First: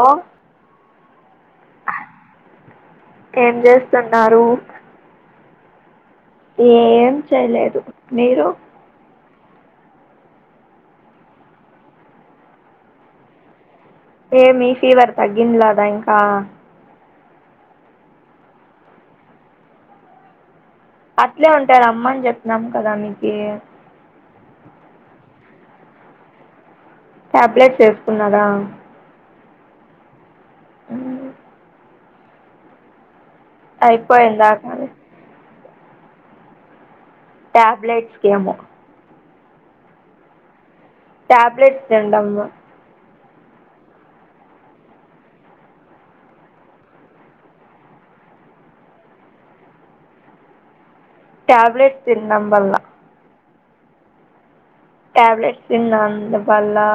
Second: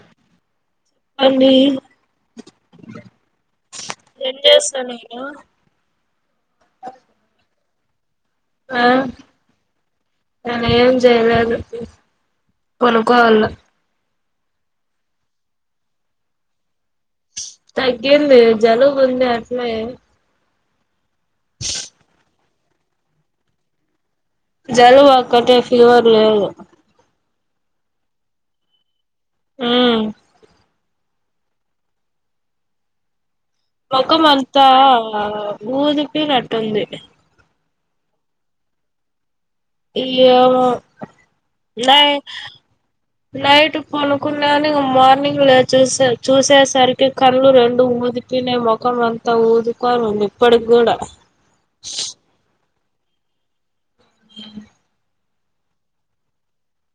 ఆ ఏం ఏం చేస్తున్నారు చేస్తా నేనా ఏం చేయలేదు మీరు ఆ నేను ఏం చేయలేదు పొనుక్కోనున్నా ఏమి ఫీవర్ తగ్గిండ్లేదా ఇంకా తగ్గింది జలుబుంది అట్లే అట్లే ఉంటే రమ్మని చెప్పినాం కదా నీకీ జలుబు ఒక్కటే ఫివర్ లేదు టాబ్లెట్స్ వేసుకున్నావా మ్మ్ మ్మ్ మొఖం అయిపోయిందా అంతా కానీ ఊదిపినట్టుంది టాబ్లెట్స్కేమో ఏమో టాబ్లెట్స్ నై తినడం నైట్ పనుకున్నాను మార్నింగ్ లేచేస్ చూసేసరికి కళ్ళు రెండు వూది తినే ముఖం అంతా ఊదుకోనుంది ఇప్పటికి కూడా ట్యాబ్లేెట్ తినడం వల్ల ఆ ట్యాబ్లెట్స్ తిన్నందువల్లా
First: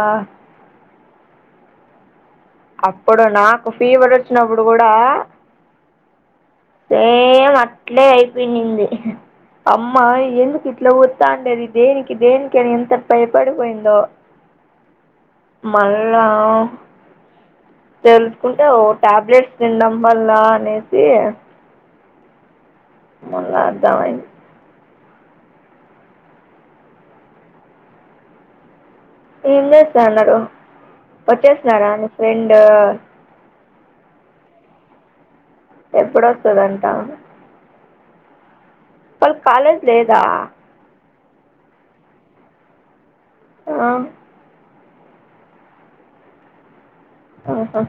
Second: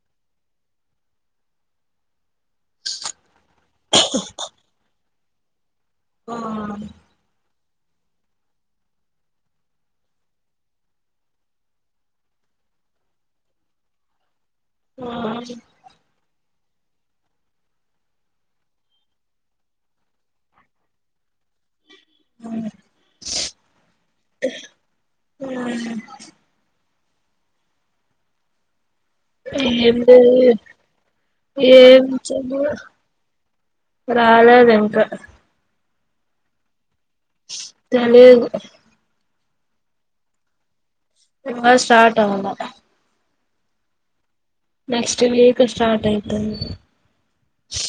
అప్పుడు నాకు ఫీవర్ వచ్చినప్పుడు కూడా ఆ ఏం అట్లే అయిపోయిన్నింది అమ్మా ఎందుకు ఇట్లా వత్తాండేది దేనికి దేనికి అని ఎంత భయ పడిపోయిందో అ ఆ మల్లా తెలుసుకుంటే ఓ టాబ్లెట్స్ తినడం వల్ల అనేసి అవును మళ్ళా దాని ఆ ఏం ఏందో చేస్తన్నారు వచ్చేసినారా నీ ఫ్రెండ్ ఏంచెయ్యో రాలేదింకా ఎప్పుడొస్తదంటా తెలీదు వాళ్ళకి కాలేజ్ లేదా ఇంగా స్టార్ట్ అవ్వలా ఆ నెక్స్ట్ వీక్ స్టార్టయితాది ఆహా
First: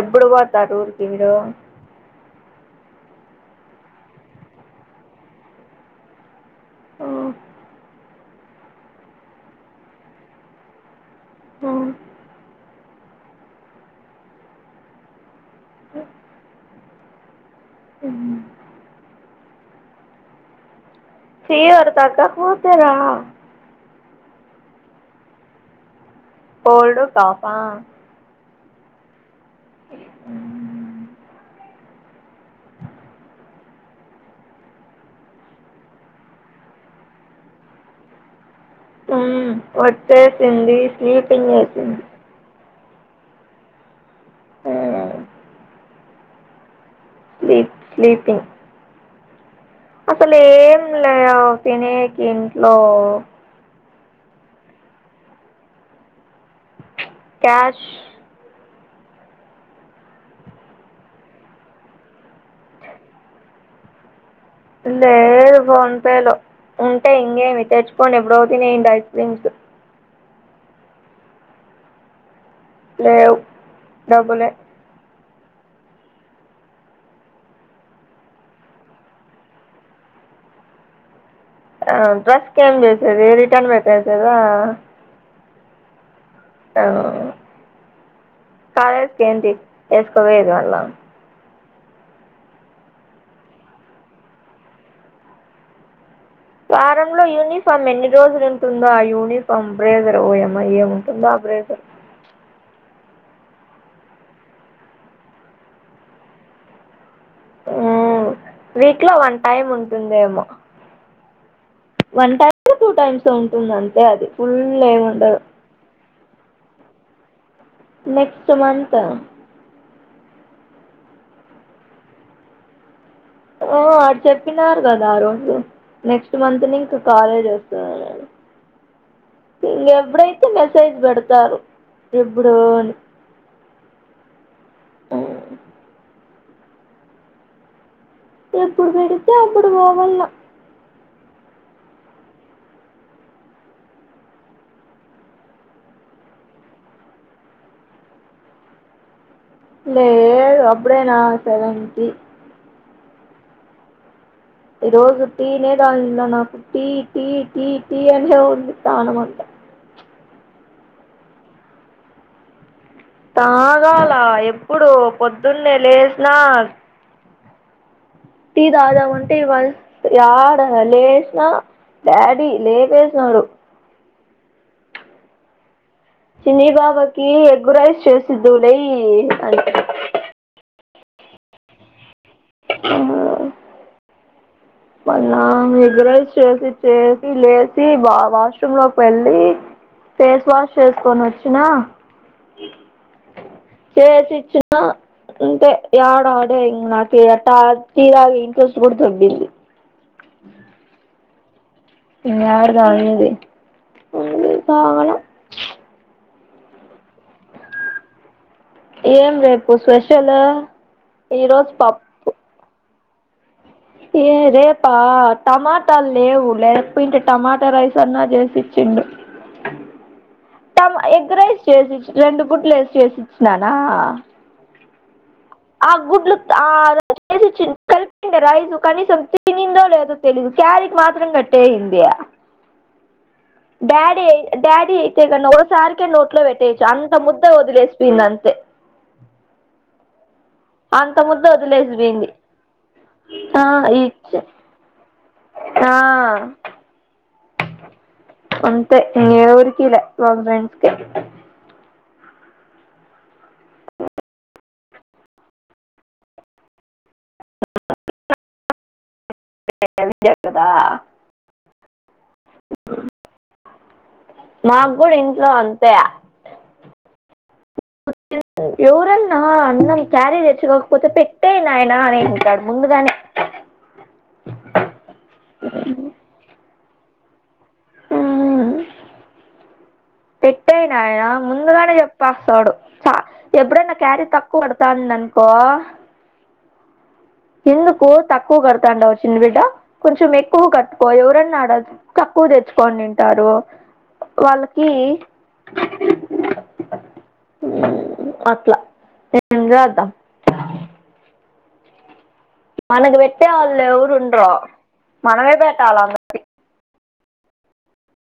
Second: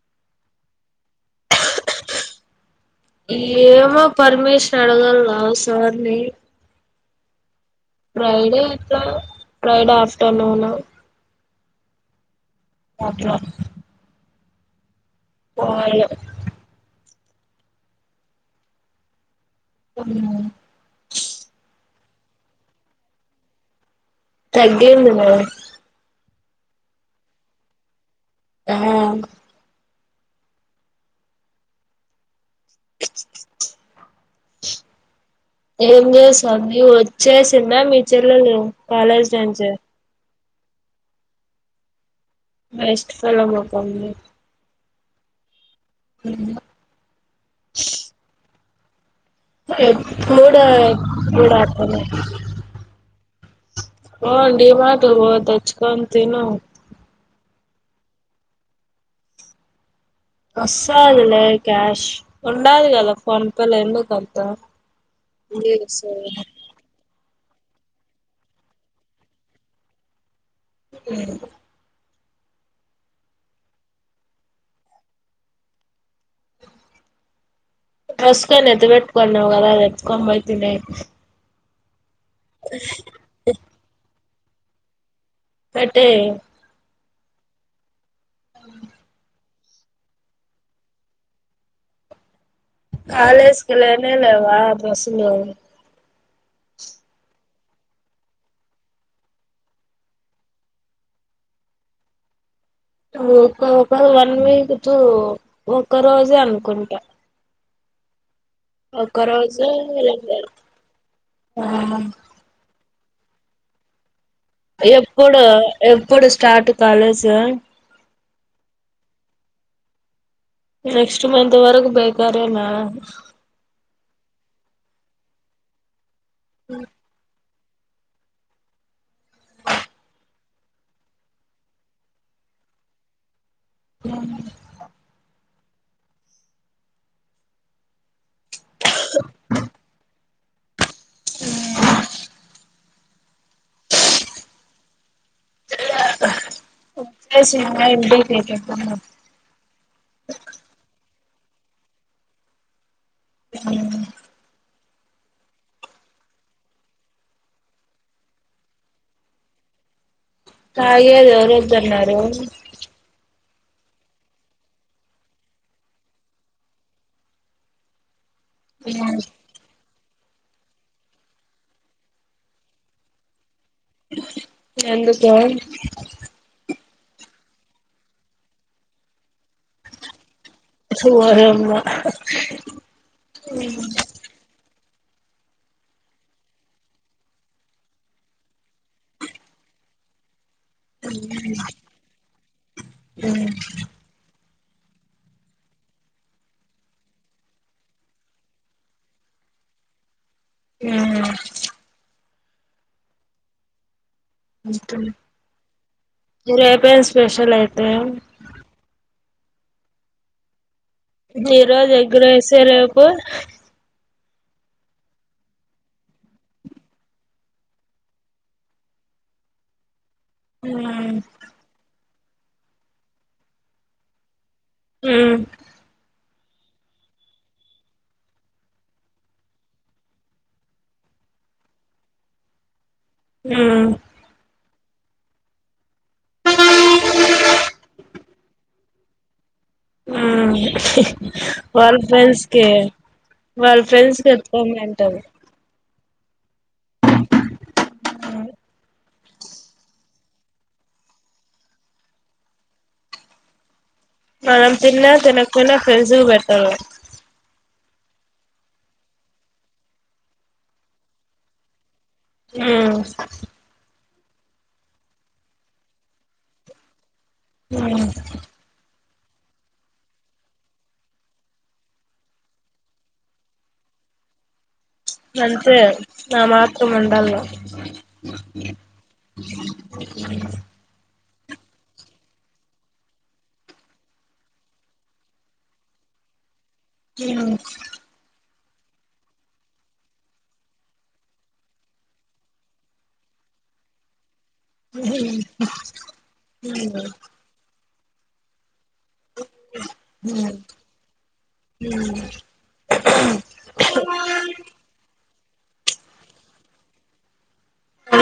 ఎబ్బుడు పోతారు వూరికి మీరు ఏమో పర్మిషన్ అడగల్లా సార్ని ఓ ఫ్రైడే ఏట్లా ఫ్రైడే ఆఫ్టర్నూన్ ఆ అట్లా పోవల్ల అ మ్ [unintelligible] తెరా తగ్గేది లె కోల్డు కాప్ ఆ ఆ అ ఎ ఏం చేస్థాంది వచ్చేసింద మీ చెళ్ళేలు మ్ వచ్చేసింది స్లీపింగ్ వేసింది నెస్ట్ ఫ్రేలో పోతుంది అవునా మ్ స్లీప్ స్లీపింగ్ అసలు ఎప్పుడు ఏం లేవ్ ఎప్పుడు అట్లనే తినేకి ఇంట్లో పో డిమార్ట్ పొ తెచ్చుకోని తిను క్యాష్ వస్తదిలే క్యాష్ ఉండాలీ కదా ఫోన్పే లో ఎందుకంత లేదు ఫోన్పే లో ఉంటే ఇంగేమి తెచ్చుకోడి ఎప్పుడో తినిండా ఐస్ క్రీమ్స్ అ లేవ్ డబ్బులే తెస్కొన్ ఎత్ పెట్టుకొన్నవ్ కద అది ఎత్కొబైతినేయ్ ఆ డ్రెస్ కెం చేసేది రిటర్న్ పెట్టేసేదా పెట్టేయ్ ఒ కాలేజ్కి ఏంటి ఏసుకపోయేది మళ్ళా కాలజ్ కి లేనే లేవా డ్రస్సులు వారంలో యూనిఫామ్ ఎన్ని రోజులు ఉంటుందో ఆ యూనిఫామ్ బ్రేజర్ ఓయమ్మ ఎం ఉంటుందో ఆ బ్రేజర్ ఒక ఒక వన్ వీక్ కు ఒక రోజే అనుకుంటా వీక్ లో ఒక్క వన్ టైం రోజు లేదా ఉంటుందేమో ఆ వన్ టైం టూ టైమ్స్ ఉంటుందంతే అది ఫుల్ ఏముండదు ఎప్పుడు ఎప్పుడు start college next month next month వరకు బేకారేనా అ ఆడ్ చెప్పినారు కదా ఆ రోజు నెక్స్ట్ మంత్ నే ఇంకా కాలేజ్ వస్తదనని ఎబ్బుడైతే మెసేజ్ పెడుతారు ఎప్పుడో అని ఆహా ఎప్పుడు పెడితే అప్పుడు పోవాళ్ళ మ్ చేసిన్న ఇంప్ చేసేసుంటారు లేదు అప్పుడే నా సెవెన్ కి మ్మ్ ఈ రోజు తినే దానిన్నా నాకు టీ టీ టీ టీ అనే ఉంది ప్రాణం అంత తాగేది ఎవరొద్దన్నారు తాగాల ఎప్పుడు పొద్దున్నే లేసిన టీ తాగుదాం అంటే ఇవా యాడ లేసిన డాడీ లేవేస్నాడు ఎందుకో? చిన్ని బాబాకి ఎగగురైస్ చేసిద్లై అం సువారెమ్మ అమ్మ ఊ మళ్ళా ఎగరైస్ చేసి చేసి లేచి బ వాష్రూమ్ లోకి వెళ్ళి ఫేస్ వాష్ చేసుకొని వచ్చిన చేసిచ్చిన ఇంతే యాడ ఆడే ఇంగా నాకి అట్ట తీర ఇంట్రెస్ట్ కూడా దొబ్బింది. ఆ ఆ ఏడ దానిది రేపే స్పెషల్ అయితే ఏం రేపు స్పెషల్? ఈ రోజు ఈరోజు పప్పు ఎగ్ రైస్ రేపు ఏ రేపా టమాటాలు లేవు లేకపోయింటే టమాటా రైస్ అన్నా చేసిచ్చిండు. టమ ఉమ్ ఎగ్గరైస్ చేసిచ్చ రెండు గుడ్లుఏసి చేసిచ్చిననా హ ఆ గుడ్లు ఆ లక్ చేసిచ్చి కరెక్ట్ రైస్ కనీసం తినిందో లేదో తెలీదు క్యారెట్ మాత్రం కట్టెయింది. ఉమ్ డాడీడ్ డాడీ అయితే గన ఓసారికే నోట్ లో పెట్టేయొచ్చు అంత ముద్ద వదిలేసిపోయింది అంతే ఆ అంత ముద్ద వాళ్ళ వదిలేసిపోయింది ఫ్రెండ్స్ కి, ఆ వాళ్ళ ఫ్రెండ్స్ కి ఇచ్చ ఎత్తుకోమంటది. ఆ అంతే ఎవ్వరికీలె వాళ్ళ ఫ్రెండ్స్ కె మనం తిన్న తినకపోన ఫ్రెండ్స్లకి పెట్టాలి. మీ ఫ్రెండ్ హెల్ప్ చేస్తాదా ఆ మాకు కూడా ఇంట్లో అంతే ఉ ఎవరన్నా అన్నం క్యారేజ్ తెచ్చుకోకపోతే పెట్టేయ్ నయనా అనింటాడు ముందుగానే నంతే నా మాత్రం ఉండాలా [inaudible] [inaudible] ఉమ్, టే నాయన ముందుగానే చెప్పస్తాడు త ఎప్పుడన్న క్యరీ తక్కువ కడతాందినుకో ఏవ్ ఎందుకు తక్కువ కడుతాండవు చిన్న బిడ్డ కొంచెం ఎక్కువ కట్టుకో ఎవరన్నా ఆడ తక్కువ తెచ్చుకొని తింటారు వాళ్ళ ఉ ఉ అట్ల ఊ ఊ మనకు పెట్టేవాళ్ళు ఎవరు ఉండ్రు మనమే పెట్టాల అంద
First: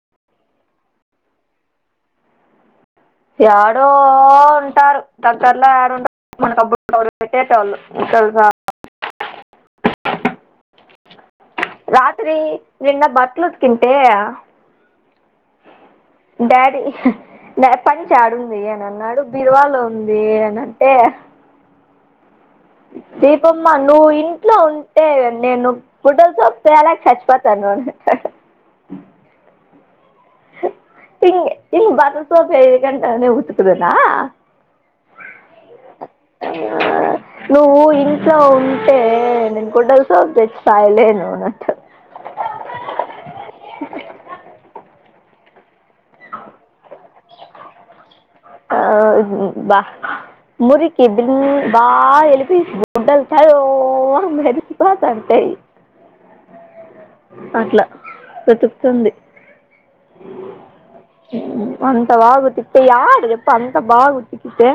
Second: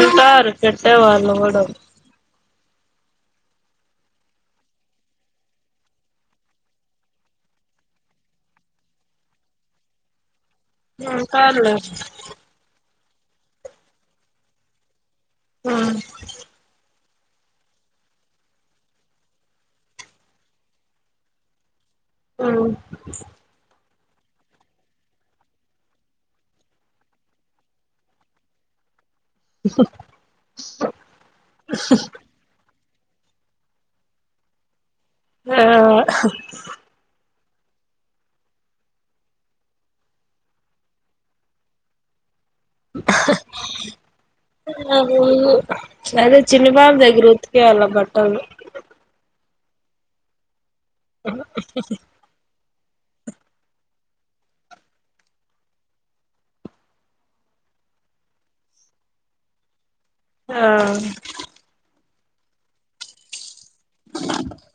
ఉంటారు పేట్టే వాళ్ళు గూడు యాడో ఉంటారు దగ్గరలో ఎడుంట మనకు అప్పుడప్పుడు పెట్టేటోళ్లు తెలుసా సాలే రే నిన్న బట్టలు ఉత్కుంటే ఆ డాడీ పంచే ఏడుంది అని అన్నాడు బిరువాలో ఉంది అని అంటే ఉమ్ దీపమ్మ నువ్వు ఇంట్లో ఉంటే నేను బుడ్డది చంపేయాలి కచ్పాత అను హిం హింగ్ బట్టలసోప్ ఏయకుంటానే ఉత్కుదునా ఆ హ ఆ నువ్వు ఇంట్లో ఉంటే నేను గుడ్డల సోపు తెచ్చి సాదలేను సరే చిన్ని పాప ఇపుడు ఉతికేయాల బట్టలు ఆ బా మురుకి బిల్ బా వెలుపి గుడ్డలు తెల్లగా మెరిసిపోతూంటాయి అట్లా వెతుకుతుంది అ అంతా బాగా ఉతికితే యారుదప్ప అంత బాగా ఉతికతే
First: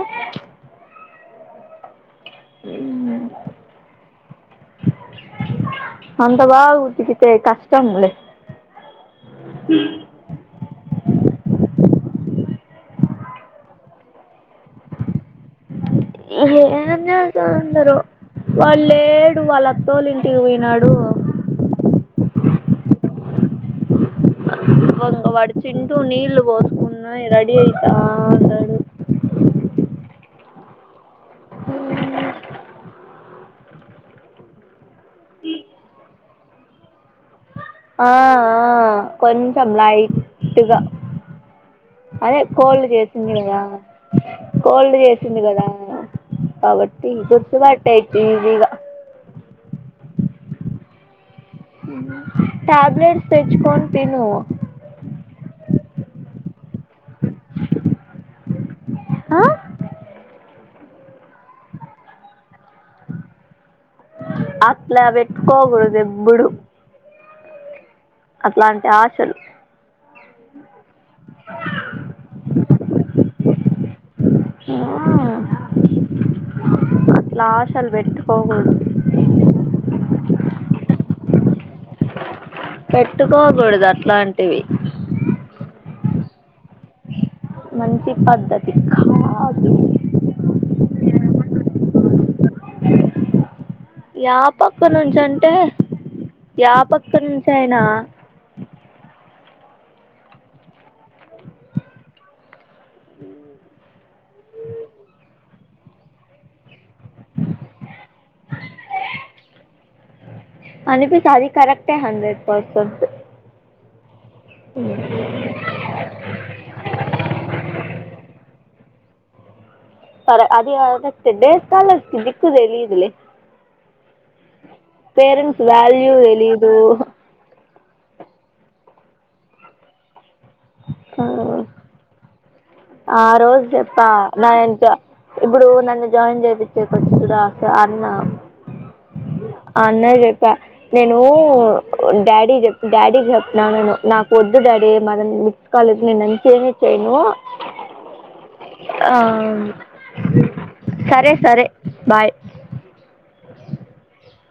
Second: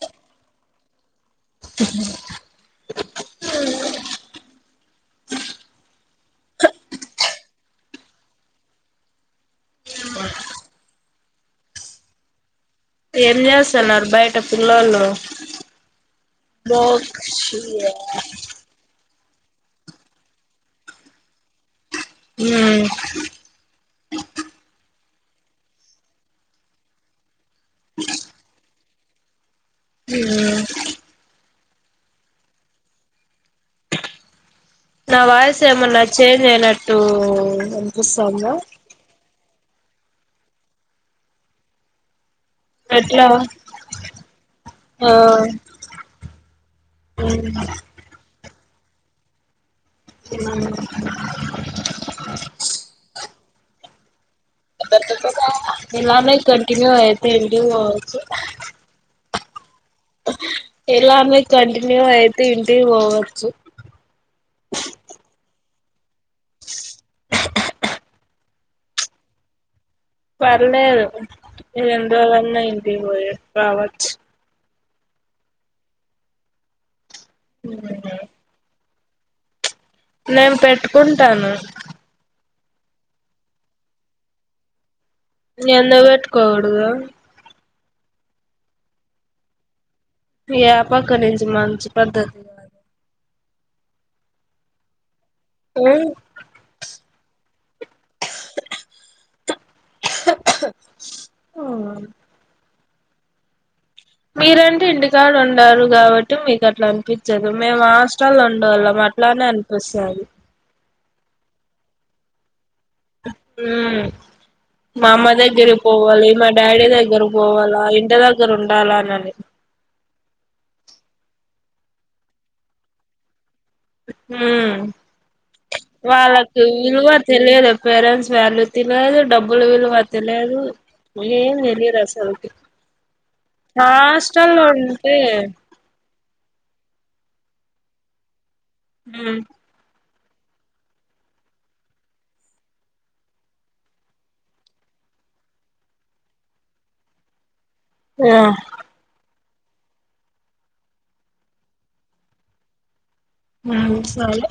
ఉ అంత బాగా ఉతుకితే కష్టంలే ఏం చేస్తున్నారు బయట పిల్లోలు ఏం చేస్తురు అందరూ వాడు లేడు వాళ్ళ అక్క వాళ్ళ ఇంటికి పోయినాడు ఉమ్ ఒక వాడు తింటూ నీళ్ళు పోసుకున్నా రెడీ అయితా ఉన్నాడు ఉ నా వాయిస్ ఏమన్నా చేంజ్ అయినట్టు వస్తాందా కొంచం లైట్గా అదే కోల్డ్ ఎట్లా చేసింది కదా కోల్డ్ ఆ చేసింది కదా కాబట్టి గుర్తుపట్టేయచ్చు ఈజీగా తిన్నాను ట్యాబ్లేెట్స్ తెచ్చుకొని తిను ఇలానే కంటిన్యూ ఆయితే ఇంటికి పోవచ్చు ఆ ఇలానే కంటిన్యూ అయితే ఇంటికి పోవచ్చు అట్లా పెట్టుకోకూడదు ఎప్పుడు అట్లాంటి ఆశలు పర్లేదు నేను ఎన్నిరోలన్న ఇంటికి పోయిరావచ్చు ఆ అట్లా ఆశలు పెట్టుకోకూడదు నేను పెట్టుకుంటాను పెట్టుకోకూడదు అట్లాంటివి ఎందుకు పెట్టుకోకూడదు మంచి పద్ధతి కాదు ఏ పక్కనించి మంచి పద్ధతి యా పక్క నుంచి అంటే మ్ యా పక్క నుంచి అయినా మ్ మీరంటే ఇంటికాడ ఉండరు కాబట్టి మీకు అట్లా అనిపించదు మేమ హా స్టలో ఉండాల అట్లానే అనిపిస్తది అనిపి అది కరెక్టే హండ్రెడ్ పర్సెంట్ హ్మ్ పోడె మా అమ్మ దగ్గర పోవాలి మా డాడీ దగ్గర పోవాల ఇంటి దగ్గర ఉండాలా అనని సరే అది తెడ్డేస్తాలే దిక్కు తెలిదులే అని పేరెంట్స్ వాల్యూ తెలిదు తెలిదు పేరెంట్స్ వాల్యూ తిలాదు డబ్బులు విలువ తెలెదు ఆ, ఏం తెలియదు అస్సలకి ఆ రోజు చెప్పా నయిచ్చ ఉంటే ఇప్పుడు నన్ను జాయిన్ జేపించే ఫస్టు రాక అన్న హ్మ్ అన్నే జెప్ప నేను డాడీ చెప్ డాడీ చెప్పిన నేను నాకు వద్దు డాడీ మదను కాలే నిన్న నుంచి ఏమి చెయిను ఆ ఆ సరే సరే బాయ్ మ్ సరే